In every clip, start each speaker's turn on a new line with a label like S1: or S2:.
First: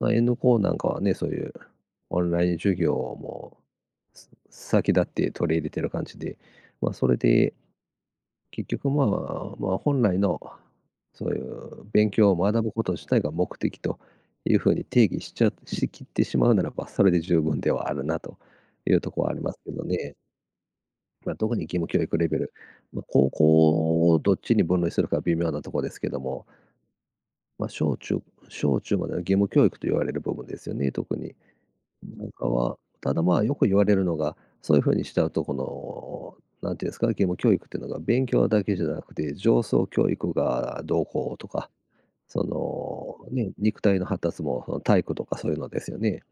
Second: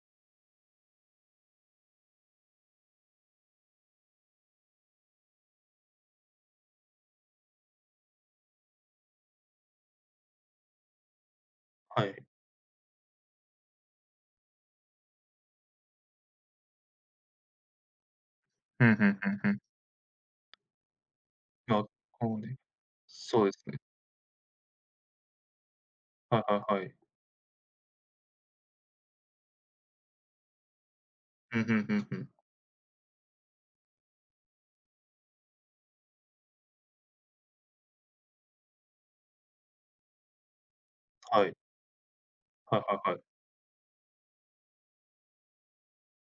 S1: まあ、N 高なんかはね、そういうオンライン授業もす先立って取り入れてる感じで、まあ、それで、結局、まま、まあ、本来のそういう
S2: は
S1: 勉
S2: い。
S1: 強を学ぶこと自体が目的というふうに定義しちゃしきってしまうならば、それで十分ではあるなと
S2: ふ
S1: い
S2: ん
S1: う
S2: ふ
S1: と
S2: ん
S1: ころは
S2: ふ
S1: あ
S2: ん
S1: り
S2: ふ
S1: ます
S2: ん。
S1: けどね。ま、どこに義
S2: ま、
S1: 務教育レ
S2: こ
S1: ベ
S2: う
S1: ル
S2: ね。
S1: ま、高
S2: そうですね。
S1: 校をどっちに分類するか微妙なとこですけど
S2: は
S1: も。
S2: いはいはい。
S1: まあ、小中小中までは義務教育と言われる部分ですよね、特に。
S2: ふんふん、ふんふ
S1: な
S2: ん。
S1: んかは、ただ、まあ、よく言われるのが、そういうふうにしちゃうと、この、なんて言うんですか、義務教育ってのが勉強だけじゃなくて情操教育がどうこう
S2: は
S1: と
S2: い。
S1: か、そ
S2: はいはいはい。
S1: の、ね、肉体の発達も、その、体育とかそういうのですよね。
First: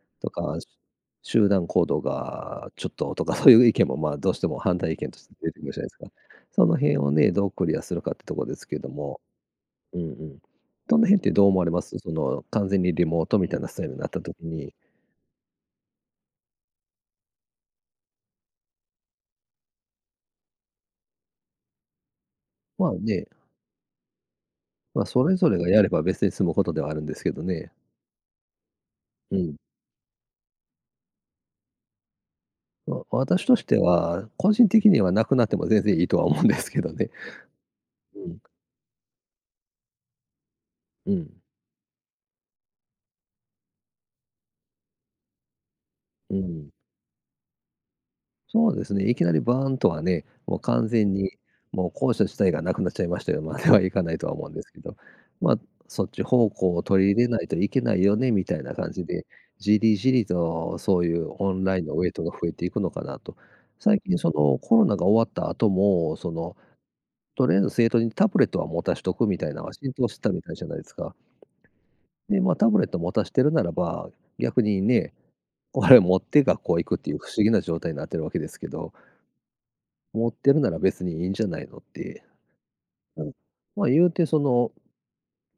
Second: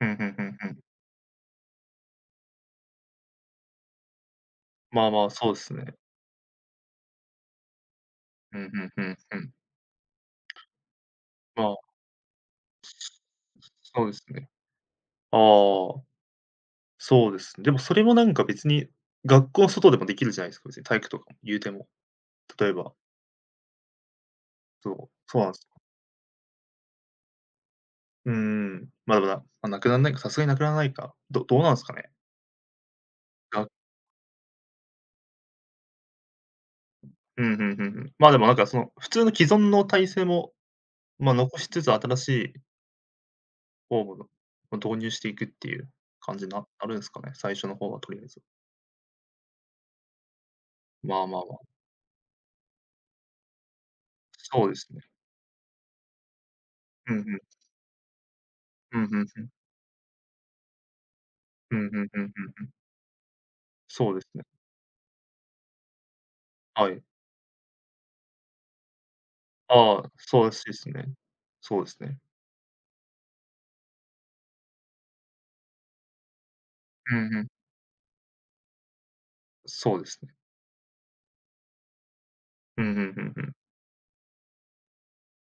S2: ふんふ
S1: と
S2: んふん
S1: か、
S2: ふん。
S1: 集団行動がちょっととか、そういう意見も、ま、どうしても反対意
S2: まあ
S1: 見と
S2: ま
S1: し
S2: あ、
S1: て
S2: そ
S1: 出
S2: う
S1: てく
S2: す
S1: るじゃない
S2: ね。
S1: すか。その辺をね、どうクリアするかってとこで
S2: ふ
S1: す
S2: んふ
S1: け
S2: ん
S1: ど
S2: ふん
S1: も、
S2: ふん。
S1: うんうん。その辺ってどう思
S2: ま
S1: われ
S2: あ。
S1: ます？その、完全にリモートみたいなスタイル
S2: そう
S1: なっ
S2: で
S1: た
S2: す
S1: 時
S2: ね。
S1: に。
S2: ああ。そうですね。でも、それもなんか別に学校外でもできるじゃないすか。別に体育とか、言うても。例え
S1: まあ
S2: ば
S1: ね。
S2: そ
S1: まあ、
S2: う、
S1: それ
S2: そう
S1: ぞ
S2: なん
S1: れ
S2: す。
S1: がやれば別に済むことではあるんですけどね。
S2: うーん、まだ、
S1: う
S2: な
S1: ん。
S2: ま、無くなんないか。さすがに無くならないか。どどうなんすかね。
S1: ま、私とし
S2: が
S1: ては、個人的には無くなっても全然いいとは思うんですけどね。
S2: うん、ふんふんふん。
S1: う
S2: まあ、で
S1: ん。
S2: も、なんか、その、普通の既存の体制も、
S1: う
S2: まあ、
S1: ん。
S2: 残しつつ、新しいフォームのを導入していくっていう
S1: う
S2: 感じな
S1: ん。
S2: あるんすかね、最初の方はとりあえず。
S1: そうですね、いきなりバーンとはね、もう完全
S2: まあ
S1: に、
S2: まあまあ。
S1: もう校舎自体がなくなっちゃいましたよ、まではいかないとは思うんで
S2: そう
S1: す
S2: で
S1: け
S2: す
S1: ど、
S2: ね。
S1: まあ、そっち方向を取
S2: う
S1: り
S2: んう
S1: 入れ
S2: ん。
S1: ないといけないよね、みたいな感
S2: う
S1: じ
S2: ん、ふん
S1: で、
S2: ふん。
S1: じりじりとそういうオン
S2: う
S1: ライン
S2: ん
S1: の
S2: ふ
S1: ウ
S2: ん
S1: ェイ
S2: ふ
S1: ト
S2: ん
S1: が
S2: ふ
S1: 増
S2: ん
S1: え
S2: ふ
S1: て
S2: ん。
S1: いくのかなと。最
S2: そう
S1: 近、
S2: です
S1: そ
S2: ね。
S1: の、コロナが終わった後も、その、
S2: はい。
S1: とりあえず生徒にタブレットは持たしとくみたいのは、浸
S2: あ
S1: 透
S2: あ、
S1: したみ
S2: そうら
S1: たいじ
S2: し
S1: ゃ
S2: い
S1: ないで
S2: すね。
S1: か。
S2: そうですね。
S1: で、ま、タブレットを持たしてるならば、逆にね、これを持って学校行くってい
S2: う
S1: う不
S2: ん、ふ
S1: 思
S2: ん。
S1: 議な状態なってるわけですけど。
S2: そうです
S1: 持
S2: ね。
S1: ってるなら別にいいんじゃないのって。
S2: うん、ふんふ
S1: うん。
S2: んふん。
S1: まあ、言うて、その、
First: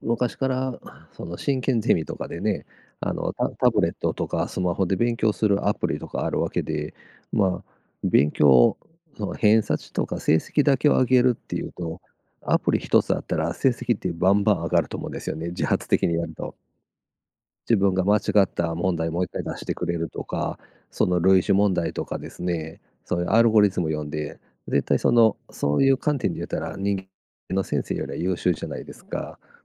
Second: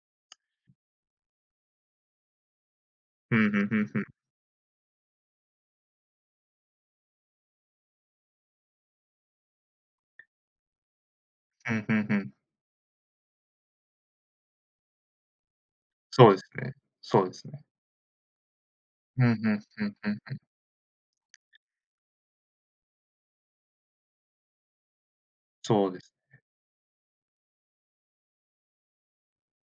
S1: 昔から、その、進研ゼミとかでね、あの、
S2: ふ
S1: た
S2: ん
S1: タ
S2: ふ
S1: ブ
S2: ん
S1: レッ
S2: ふん。
S1: トとかスマホで勉強するアプリとかあるわけで、まあ、勉強、その、偏差値とか成績だけを上げるってい
S2: ふ
S1: う
S2: んふ
S1: と、
S2: んふん。
S1: アプリ1つあったら成績ってバンバン上がると思うんですよね、自発的にや
S2: そう
S1: る
S2: です
S1: と。
S2: ね、そうですね。
S1: 自分が間違った問題もう
S2: う
S1: いっ
S2: ん、
S1: かい
S2: ふ
S1: 出
S2: ん、
S1: して
S2: ふ
S1: く
S2: ん
S1: れ
S2: ふ
S1: る
S2: ん
S1: と
S2: ふん。
S1: か、その類似問題とかですね、そういうアルゴリズム読んで。絶対、その、そう
S2: そ
S1: い
S2: う
S1: う
S2: です
S1: 観点で
S2: ね。
S1: 言ったら人間の先生よりは優秀じゃないですか。